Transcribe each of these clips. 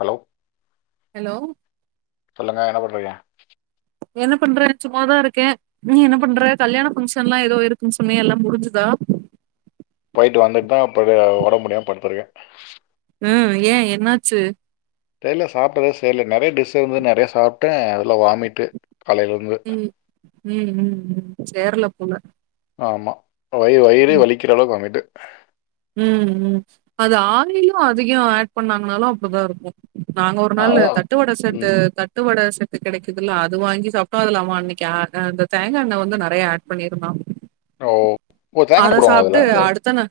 Hello hello சொல்லுங்க என்ன பண்றீக என்ன பண்றே சும்மாதா இருக்கே நீ என்ன பண்ற கல்யாண பங்க்ஷன்லா ஏதோ இருக்குனு சொன்னிய எல்லா முடிஞ்சுதா போயிட்டு வந்துட்டு தா அப்பவே ஒடம்புமுடியாம படுத்தருக்கே ஹம் ஏ என்னாச்சு தெரில சாப்ட்டதே சேர்ல நெறைய டிஷ்ஷு இருந்தது நெறைய சாப்பிட்டே அதுல வாமிட்டு காலையில இருந்து. உம் உம் உம் உம் சேரல போல ஆமா வை வைரே வலிக்கற அளவுக்கு வாமிட்டு உம் உம் அது ஆயிலும் அதிகம் ஆட் பண்ணாங்கனாலு அப்டிதா இருக்கு நாங்க ஒரு நாளு அதான். தட்டு வடை செட்டு ம். தட்டு வட செ அது கிடைக்குதல்ல அது வாங்கி சாப்டோம் அதுல அவ அன்னிக்கு அ அந்த தேங்கா எண்ண வந்து நெறைய ஆட் பண்ணிருந்தா ஓ ஓ ஓ தேங்காண்ண அத சாப்ட்டு போடுவாங்கல அதுல அடுத்த நா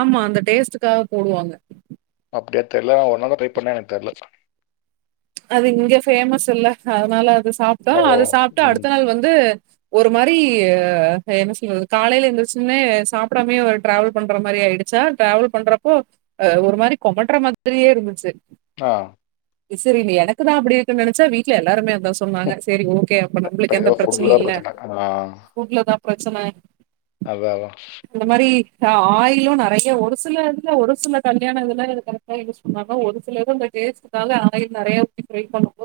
ஆமா அந்த டேஸ்டுக்காக போடுவாங்க அப்டியா தெரில ஒரு நாள் தா ட்ரை பண்ண எனக்கு தெரில அது இங்க ஃபேமஸ் இல்ல அதனால அது சாப்ட்டா ஓ! அது சாப்ட்டா ம். அடுத்த நாள் வந்து ஒரு மாரி ஹ என்ன சொல்றது காலைல எந்ரூச்சுன்னே சாப்டாமேயே ஒரு டிரவல் பண்ற மாரி ஆயிடுச்சா டிரவல் பண்றப்போ அஹ் ஒரு மாரி கொமட்டுற மாரியே இருந்துச்சு ஆஹ் சரி இது எனக்குதா அப்டி இருக்குனு நெனச்சா வீட்டுல எல்லாருமே சொன்னாங்க செரி ஓகே அப்ப இப்ப நம்மளுக்கு ஏதோ எந்த ஃபுட்ல பிரச்சனையு தான் இல் பிரச்சனை. ஃபுட்ல தா பிரச்சன அதா அதா ஆயிலு நெறைய ஒரு சில இதுல ஒரு சில கல்யாண இதுல இது கரக்டா யூஸ் பண்றாங்க ஒரு சில இது இந்த டேஸ்ட்னால ஆயில் நெறைய ஊத்தி ஃப்ரை பண்ணுவாங்க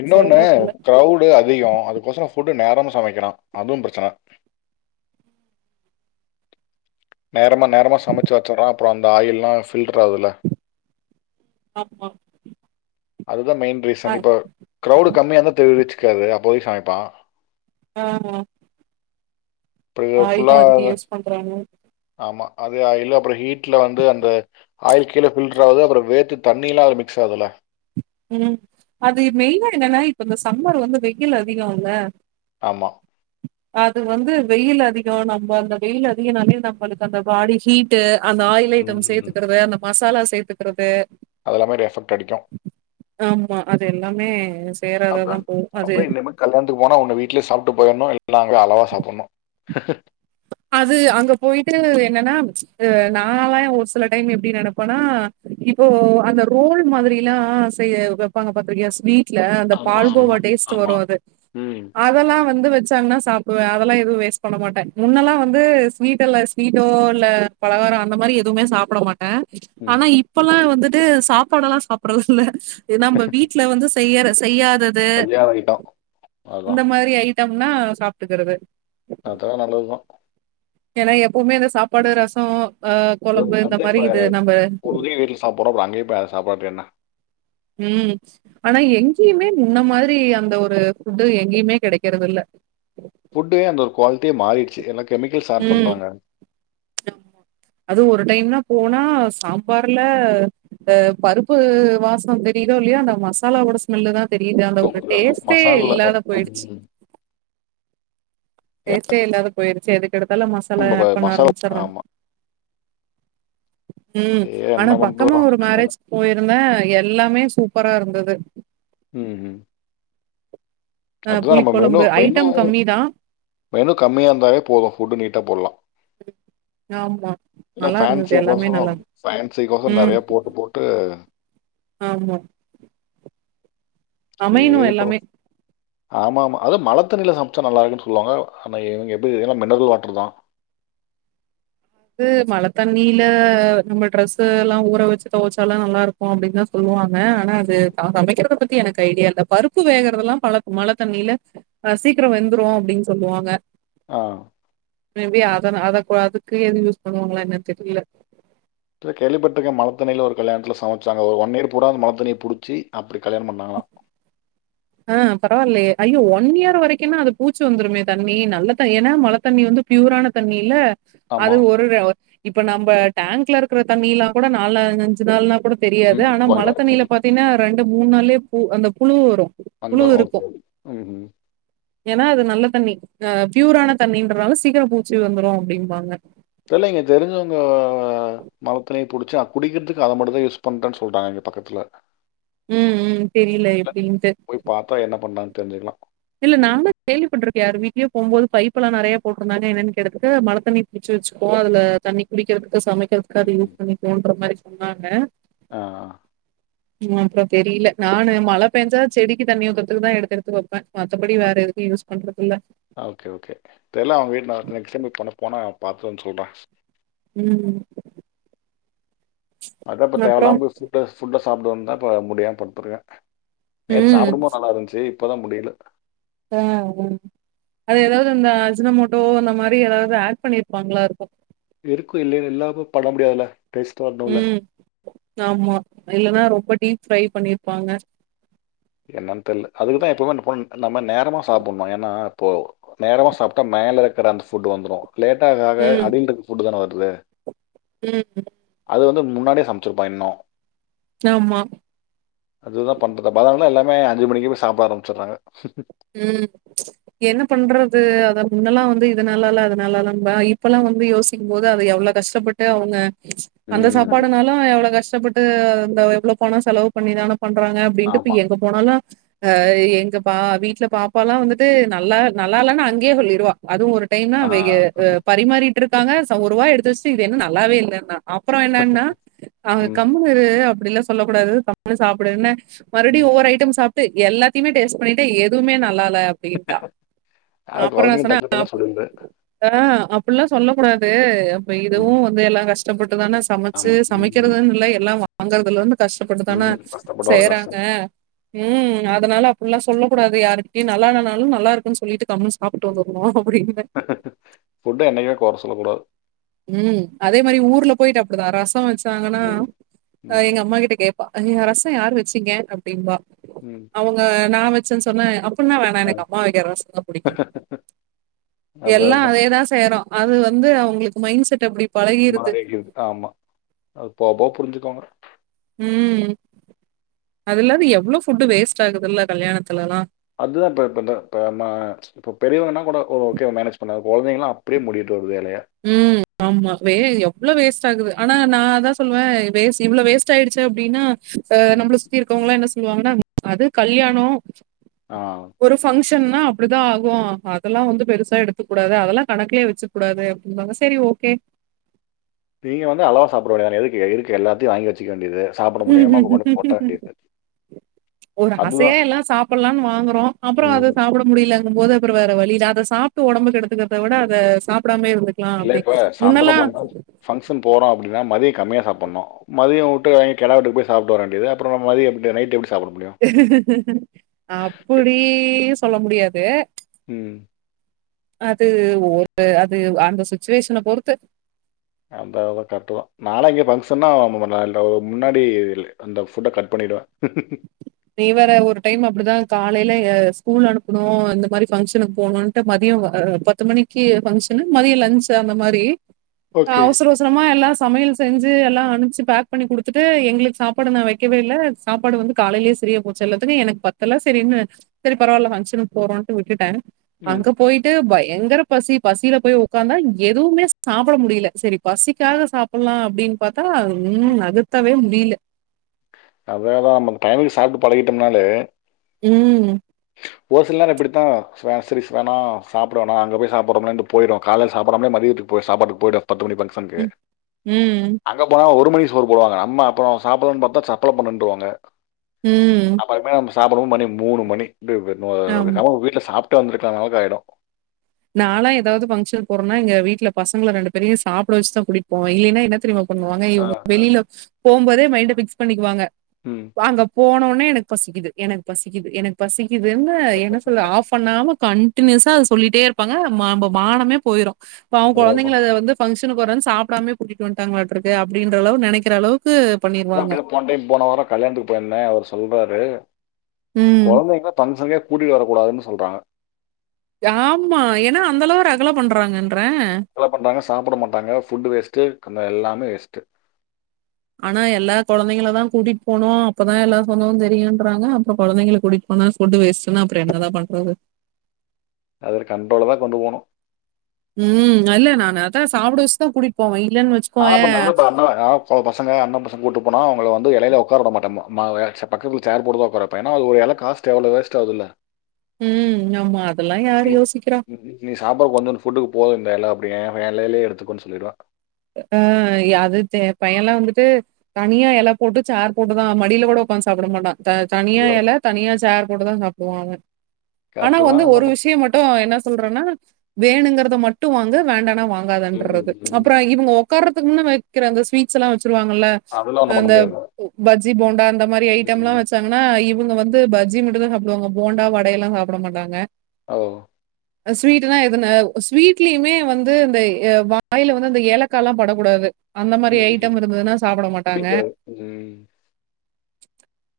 இன்னொனு கிரௌடு அதிகோ அதுக்கோசரம் ஃபுட் நேரமா சமைக்கறா அதுவு பிரச்சன நேரமா நேரமா சமைச்சு வச்சடுறா அப்பற அந்த ஆயில்லா ஃபில்டர் ஆகுதுல ஆமா அது ல மெயின் ரீசன் இப்ப க்ரௌவுடு கம்மியா தா தேரிடுச் தெர்ல அப்போய் சமைப்பா ஆ ஆ இப்டிய ஃபுல்லாவ பண்றாங்க ஆமா அதே ஆயிலு அப்றோ ஹீட்ல வந்து அந்த ஆயில் கீழே ஃபில்டர் ஆகுது அப்றோ வேட்டு தண்ணியல்லா அதுல மிக்ஸ் ஆகுதுல ம் அது மெயினா என்னன்னா இப்ப இந்த சம்மர் வந்து வெய்யில் அதிகோ இல்ல ஆமா அது வந்து வெயில் அதிகோ நம்ம அந்த வெயில் அதிகனாலே நம்மளுக்கு அந்த பாடி ஹீட்டு அந்த ஆயில் ஐட்டம் ம். சேத்துக்கிறது அந்த மசாலாஸ் சேத்துக்கிறது அது எல்லாமே ஒரு எஃபெக்ட் அடிக்கும். ஆமா அது எல்லாமே சேராததா அதான் போவூ அது டு போயிட்னு இல்ல அங் அளவா சாப்பிட்னு அது அங்க போயிட்டு என்னன்னா அ நாலா ஒரு சில டைம் எப்டி நெனப்பேனா இப்போ அந்த ரோல் மாதிரியல்லா செய்ய வெப்பாங்க பாத்திருக்கியா ஸ்வீ ட்ல அந்த ஆமா, ஆமா, பால்கோவா டேஸ்ட் ஆமா. வரூ அது ம், அதல்லா வந்து வெ சாங்னா சாப்டுவே அதல்லா எதுவூ வேஸ்ட் பண்ண மாட்டே முன்னல்லா வந்து ஸ்வீட் அல்ல ஸ்வீட்டோ இல்ல பலகாரோ அந்த மாத்ரி எதுமே சாப்பிட மாட்டே ம். ஆனா இப்பல்லா வந்துட் டு சாப்பாடு எல்லா சாப்டுறதில்ல நம்ம வீட்ல வந்து செய்ய ஸ் செய்யாதது கல்யாணம் ஆயிட்டோம். இந்த அதான். மாரி ஐட் ட்டம்னா சாப்டுக்கிறது அதா நல்லதுதா ஏனா எப்பவ்மே இந்த சாப்பாடு ரசோ ஆ அ கொழம்பு இந்த அப்டேட் மாரி இது [unintelligible] நம்ம உறுதியே வீட்ல சாப்பிட்றோ அப்றோ அங்கேயே அப்ப அத சாப்டுறதுக்கு என்ன ம் ஆனா எங்கேயுமே முன்ன மாதிரி அந்த ஒரு ஃபுட்டு எங்கேயுமே கெடைக்கிறதில்ல ஃபுட்டு அந்த குவாலிட்டியே மாறிடுச்சு எனக் ம் ஆமா அது ஒரு டைம்மு போனா சாம்பார்ல அ பருப்பு வாசோ தெரிதோ இல்லையா அந்த மசாலாவோட ஸ்மெல்லு தா தெரியுது அந்த தூக்குறாங்க டேஸ்ட்டே மசாலா இல்லாத போயிடுச்சு ம். ஏன் டேஸ்டே இல்லாதப் போயிடுச்சு அதுக் கெடுதலா மசாலா நம்ம ஆட் ப- பண்ண மசாலா ஆரம்பிச்சறாங்க ஆமா ம் ஏ ஆனா என்ன பண்ணிட்டு பக்கமா வரோம் ஒரு அதான். மேரேஜ் போயிருந்தே எல்லாமே சூப்பரா இருந்தது உம் உம் அ அதுதா நம்ம மெனு. புளிக்கொழம்பு மெனு ஐட்டம் கம்மி தா மெனு கம்மியா இருந்தாவே போது ஃபுட்டு நீட்டா போடலா ஆமா இல்ல‌ நல்லா இருந்தது எல்லாமே ஃபேன்சிக்கொசரோ நல்லா ஃபேன்சிக்கொசரோ இரு ம் நிறைய போட்டு போட்டு ஆமா அமையனு சரி ப்ரோ எல்லாமே ஆமா ஆமா அது மழத்தண்ணியில சமைச்சா நல்லா இருக்குன்னு சொல்லுவாங்க. ஆனா இவங்க எப்படின்னா மினரல் வாட்டர் தான் அது மழை தண்ணீல நம்ம டிரரெஸு எல்லா ஊற வச்சு துவைச்சாலு நல்லா இருக்கு அப்படின்னுதா சொல்லுவாங்க ஆ ஆனா அது சமைக்கறத பத்தி க்கு ஐடியா இல்ல. பருப்பு வேகறதெல்லா பல மழ தண்ணியில அஹ் சீக்ரோ வெந்துரு அப்படின்னு சொல்லுவாங்க ஆஹ் மே‌பி அது அதது எது யூஸ் பண்ணுவாங்களா என்ன தெரியல ட்ரு கேள்விப்பட்டிருக்க. மழத்தண்ணில ஒரு கல்யாணத்துல சமைச்சாங்க ஒரு ஒன் இயர் பூரா அந்த மழைதண்ணிய புடிச்சி அப்படி கல்யாணம் பண்ணாங்காளா ஆ பரவால்லயே ஐயோ ஒன் இயர் வரைக்கும்ன்னா அது பூச்சி வந்துருமே தண்ணி. நல்ல த ஏன்னா மழை தண்ணி வந்து ப்யூரான தண்ணில்ல ஆமா அது ஒரு இப்ப நம்ம டேங்க்ல இருக்கற தண்ணிலல்லா கூட நால அஞ்சு நாள்ல்லாம் கூட தெரியாது ம் ஆனா மழ போயிடும் தண்ணியில பாத்தீங்கன்னா ரெண்டு மூணு நாளே பு அந்த புழு வரும் புழு அந்த உம் ஏனா அது நல்ல தண்ணி அஹ் ப்யூரான தண்ணின்றனால சீக்கிரம் பூச்சி வந்துரு அப்டிம்பாங்க தெரில்லங்க தெரிஞ்சவங்க ஆஹ் மழத்தண்ணிய புடிச்சு குடிக்கிறதுக்கு அத மட்டு தா யூஸ் பண்றேன்னு சொல்றாங்க இங்க பக்கத்துல உம் உம் தெரியல எப்படின்னுட்டு தெரிஞ்சுக்கலா இல்ல நானு கேள்விப்பட்டிருக்க யாரு வீட்லயோ போகும் போது பைப்பெல்லாம் நெறைய போட்டிருந்தாங்க. என்னன்னு கேட்டத்துக்கு மழை தண்ணிய புடிச்சு வெச்சுக்குவோ. தண்ணி குடிக்கறதுக்கு சமைக்கறதுக்கு எதுகாது அது யூஸ் பண்ணினோன்ற மாரி ஆமாங்க ஆஹ் உ அப்ரோ தெரியல நானு மழ பேஞ்சா செடிக்கு தண்ணி ஊத்தறதுக்குக்கு தா எடுத்து எடுத்து வைப்ப ஆ ஓகே ஓகே தெர்ல. அவங்க வீட்டுக்கு நெக்ஸ்டைம் போனா பாத்துட் வந்து சொல்ற உம் அதா இப்ப தேவ‌ இல்லாம போய் சுட‌சுட சாப்ட்டு வந்துதா இப்ப முடியாம படுத்தருக்க நேத்து ம் சாப்டும்போது நல்லா இருந்துச்சு இப்பதா முடில ஆஹ் அது எதாவது இந்த அஜ்னமோட்டோ அந்த மாதிரி எதாவது ஆட் பண்ணிருப்பாங்களா இருக்கு இருக்கு இல்லினா இல்லாம பண்ண முடியாதுல்ல டேஸ்ட் வரணும்ல. உம் ஆமா இல்லனா ரொம்ப டீப் ஃப்ரை பண்ணிருப்பாங்க என்னன் தெர்ல அதுக்குதா எப்பவு [unintelligible] நம்ம நேரமா சாப்புட்னு ஏன்னா அப்போ நேரமா சாப்ட்டா மேல இருக்குற அந்த ஃபுட் வந்துரு லேட்டாக ஆக ம் அடியிலருக்குற ஃபுட்டு தான வருது ம் அது வந்து முன்னாடியே சமச்சிருப்பா இன்னு ஆமா அதுதா பண்ற தப் அத்னாலா எல்லாமே அஞ்சு மணிக்கு போய் சாப்ட ஆரம்மிச்சிர்றாங்க ம் என்ன பண்றது அத முன்னல்லா வந்து இது நல்லால்ல அது நல்லால்லம்ப இப்போல்லா வந்து யோசிக்கும் போது அத எவ்ளோ கஷ்ட்டப்பட்டு அவுங்க அந்த ம். ம். சாப்பாடுனாலு எவ்ளோ கஷ் டப்பட்டு அந்த எவ்ளோ பணொ செலவு பண்ணிதானா பண்றாங்க அப்டின்டு இப்ப ஆமா. எங்க போனாலு ஆ எங்கப்பா வீட் ல பாப்பாலா வந்துட்டு நல்லா நல்லால்லனு அங்கயே சொல்லிருவா அதுவு ஒரு டைமு ஆ. வேக அ பரிமாறி ட்ருக்காங்க ச ஒரு வா எடுத்து வஷ்ட்டு இது என்ன நல்லாவே இல்லன்னா அப்பறோ என்னன்னா அவ ம். கம்முனு இரு அப்டிலா சொல்லக் கூடாது கம்முனு சாப்புடுன்னு மறுவ்டி ம். ஒவ்வொர் ஐட்டம் சாப் டு எல்லாத்தைமே டேஸ்ட் பண்ணிட்ட எ துமே நல்லால் ல அப்டின்ட்டா நா அதான் அப்பறொ குழந்தைங்க சொன்னா டக்கு டக்குன்னு சொல்லிடுது. [inaudible] அப்புல்லா சொல்லக் கூடாது இப்ப இதுவு ம். வந்து எல்லா கஷ் டப்பட் டுதான சமச்சி ஆமா. ம். ம். சமைக்கிறதுன் இல்ல எல்லாம் வா [unintelligible] கஷ்ட்டப்பட்டு ம். தானத கஷ்டப்பட்ட ஒரு செய்றாங்க கஷ்டம். ம் அதனால அப்புல்லா சொல்லக் கூடாது யாருக்கிட்டியு நல்லால்லனாலு நல்லாருக்குன் சொல்லிட்டு கம்முன் சாப்ட்டு வந்துர்னு ஃபுட்ட என்னைக்மே கொற சொல்லக் கூடாது ம் அதே மாரி ஊர்ல போயிட்டு அப்டிதா ரசொ வச் டாங்கனா ம். அ ம். எங்க அம்மா கிட்ட கேப் ப்பா அ ரசொ யாரு வெச்சீங்க அப்டிம்பா ம். அவுங்க நா வச் ஸ்னு சொன்னே அப் புனா வேணா அ எனக்கு அம்மா வெக்கற ரசந்தா புடிக்குன்வாங்க எல்லா அதான் அதேதா செய்யறோ அது வந்து அவுங்களுக் மைண்ட் செட் அப்டி மாறிக்கிது ஆமா அது போவ போவ புரிஞ்சுக்வாங்க ம் அது இல்லாத எவ்ளோ ஃபுட்டு வேஸ்ட் ஆகுதுல்ல கல்யாணத்துல எல்லா அதுதா இப்ப இப இந்த ம இப்ப பெரியவங்கனா கூட ஓகே மேனேஜ் பண்ண குழந்தைங்ளா அப்டியே மூடிட்டு வரு ம் ஆமா வே எவ்ளோ வேஸ்ட் ஆகுது ஆனா நா அதா சொல்வ வேஸ் இவ்ள வேஸ்ட் ஆயிடுச்சு அப்டின்னா அ ம். நம்மள சுத்தி இருக்கவங்ளா என்ன சொல்வாங்னா அது கல்யாண ஆ. ஒரு பங்க்ஷ ன்னா அப்படிதா ஆகு அதெல்லா வந்து பெருசா எடுத்துக்க கூடாது அதெலா கணக்குலயே வெச்சுக்க கூடாது சொல்வாங்க செரி ஓகே நீங்க வந்து அளவா சாப்ட வேண்டியதான எதுக்கு இருக்க எல்லாத்தையு வாங்கி வெச்சுக்க ஒரு ஆசையா அதுதான் எல்லா சாப்பல்லான் வாங்கறோ அப்பற ம் அத சாப்பிட முடிலங் கும்போது அப்புற வேற வழியில அத சாப்ட்டு ஒடம்ப கெடுத்துக்கறத விட அத சாப் இல்ல இப்ப சாயந்தர போறோ பங்க்ஷன் போறோ அப்டின்னா மதிய கமியா சாப்படணு மதிய உட்டு வாங்கி கெடா வெட்டுக் போயி சாப்ட்டு வர வேண்டிது அப்பற மதிய எப் நைட் எப்டி அப்புடியு சொல்ல முடியா து ம் அது ஒரு அது அந்த சுச்சுவேஷன பொறுத்து அதா அதா கரெக்ட்டு தா நான்லா இங்க ஃபங்க்ஷன்னா முன்னால ஒரு முன்னாடி இ அந்த ஃபுட்ட கட் பண்ணிடுவே நீ வேற ஒரு டைமு அப்டிதா காலையில எ ஸ்கூல் அனுப்புனு இந்த மாரி ஃபங்க்ஷனுக்கு போணுன்ட்டு மதியம் பத்து மணிக்கு ஃபங்க்ஷனு மதியம் லன்ச் அந்த மாரி ஓகே அவசர அவசரமா எல்லா சமையல் செஞ்சு எல்லா அனுப்ச்சு பேக் பண்ணி குடுத்துட்டு எங்களுக்கு சாப்பாடு நா வைக்கவே இல்ல சாப்பாடு வந்து காலையிலேயே சரியாபோச்சு எல்லாத்துக்கு எனக்கு பத்தல சேரின்னு சேரி பரவால்ல ஃபங்க்ஷனுக்கு போறோன்ட்டு விட்டுட்ட ம் அங்க போயிட்டு பய ங்கிற பசி பசியில போய் உக்காந்தா எதுவுமே சாப்ட முடியல சேரி பசிக்காக சாப்புட்லா அப்டின்னு பாத் த்தா ம் நகத்தாவே முடில அததா நம்ம அந்த டைமுக்கு சாப்ட்டு பழகிட்டோம்னாலே ம் ஒரு சில நேரம் இப்டித்தா ச சேரி வேணா சாப்ட வேணா அங்க போய் சாப்புட்றோமேன்ட்டு போயிட்றோ காலைல சாப்டாமலே மதியத்துக்கு போ சாப்பாட்டுக்கு போயிடு பத்து மணி ஃபங்க்ஷனுக்கு ம், அங்க போனா ஒரு ஒரு மணிக்கு சோறுபோடுவாங்க, நம்ம அப்பறோ சாப்புட்லானு பாத்தா சா கொலப்பண்ணேன்றுவாங்க ம். அப்பற மேம்ஸ் சாப்டவும் மணி மூணு மணி [unintelligible] ஆமா. வீட்டுல சாப் விட்டு வந்திருக்ற அளவுக்கு ஆயிடும் நாலா ஏதாவது பங்க்ஷன் போறனா எங்க வீட்ல பசங்க ரெண்டு பேரையும் சாப்பிட வச்தான் கூட்டிட்டுபோவேன் இல்லைன்னா என்ன தெரியுமா பண்ணுவாங்க ஆ இவங்க ஆ. வெளியில போவும்போதே மைண்ட பிக்ஸ் பண்ணிக்குவாங்க ம் வாங்க போன உட் உடனே எனக்கு பசிக்குது எனக்கு பசிக்குது எனக்கு பசிக் இது என்ன என்ன சொல்ல ஆஃப் பண்ணாம கண் கன்டினுயூசா அத சொல்லிட்டே இருப் இருப்பாங்க நம்ம மானமே போயிரும் இப்ப அவங் குழந்தைங்கள அதான் இத வந்து பங்க்ஷ [unintelligible] போறேன் சாப்டாம கூட்டிட்டு வந்ட்டாங்களாட்டற்கு அப்படின்ற அளவு நினைக்கிற அளவுக் அப்டிதா போன் டைம் போன வாரம் கல்யாணத்துக்கு போயிருந்தே அவர் சொல்றாரு ம். குழந்தைங்க ஃபங்ஷன்க்கே கூட்டிட்டு வரக்கூடாதுன்னு சொல்றாங்க ஆமா ஏன்னா அந்த அளவு ரகல பண்றாங்கன் ரகலை பண்றாங்க சாப்பிட மாட்டாங்க ஃபுட் வேஸ்ட்டு [unintelligible] எல்லாமே வேஸ்ட்டு ஆனா எல்லா கொழந்தைங்களதா கூட்டிட்டு போனோம் அப்பதான் எல்லா சொந்தமும் தெரியும்ன்றாங்க அப்புறம் கொழந்தைங்கள கூட்டிட்டு போனா ஃபுட்டு வேஸ்ட்டுன்னா அப்புறம் என்னதான் பண்றது அத கண்ட்ரோல தான் கொண்டு போவ்னும் உம் அல்ல நானு அதான் சாப்பிட வச்சுதான் கூட்டிட்டு போவேன் இப் ஆளப்பன் நல்ல [unintelligible] பசங்க அண்ணே பசங் கூட்டு போனா அவங்கள வந்து இலயில உக்கார உடமாட்டேன் ம என் பக்கத்தில சேர் போட்டுதான் உக்கார வைப்பேன் ஏன்னா அது ஒரு இல காஸ்ட் எவ்ளோ வேஸ்ட் ஆவுதுல்ல ம் [unintelligible] யோசிக்கிறா நீ சாப்பாடு வந்துட்னே ஃபுட்டு போதும்டா எல்லாம் அப்டி ஏன் எலயிலே எடுத்துக்கேன்னு சொல்லிடுவேன் அஹ் அது தெப் பையன்லாம் வந்துட்டு தனியா எல போட்டு சார் போட்டுதான் மடியில கூட உக்காந்து சாப்பட மாட்டான் த தனியா எல தனியா சேர் கூடதா சாப்பிடுவா அவன் ஆனா கரெக்டு வந்து தான் என்ன ஒரு பண்ண விஷயம் மட்டும் என்னா சொல்றேன்னா வேணுங்கிறத மட்டும் வாங்கு வேண்டானா வாங் ம், காதன்றது, ம், அப் ம். [unintelligible] இவங்க ஒர்க் உக்காரத்துக்கு முன்ன வக்கிர அந்த ஸ்வீ்ட்ஸ் எல்லா வச் [unintelligible] அதெல்லாம் ஆ ஒன்றும் பண்ண அந்த முடியாது பஜ்ஜி போண்டா அந்தமாரி ஐட்டம்லா ம். வச்சாங்கன்னா இப் இவுங்க வந்து பஜ்ஜி மட்டு தா சாப்டுவாங்க போண்டா வடையெல்லா சாப்புட மாட்டாங்க ஒ ஸ்வீட்டுனா எதன ஸ்வீட்லியுமே வந்து இந்த ஆ வாயில வ அந்த ஏலக்காலா படக்கூடாது அந்த மாதிரி ம், ம். ஐட்டம் இருந்ததுன்னா சாப்பட மாட்டாங்க பிடிக்காது ம்.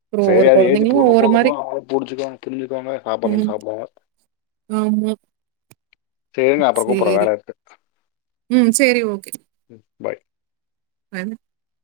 அப்புறம் சரி ஒவ்வொரு அது ஏஜ் குழந்தைங்களும் போக ஒவ்வொரு போக மாரி. போக அவங்களே புடிச்சுக்குவாங்க புரிஞ்சிக்குவாங்க சாப்புட்றேன்னு ம். சாப்டுவாங்க ஆமா செரி இருங்க அப்றோ கூப்புறே சரி. வேலருக்கு ம் சேரி ஓகே ம் பை [unintelligible]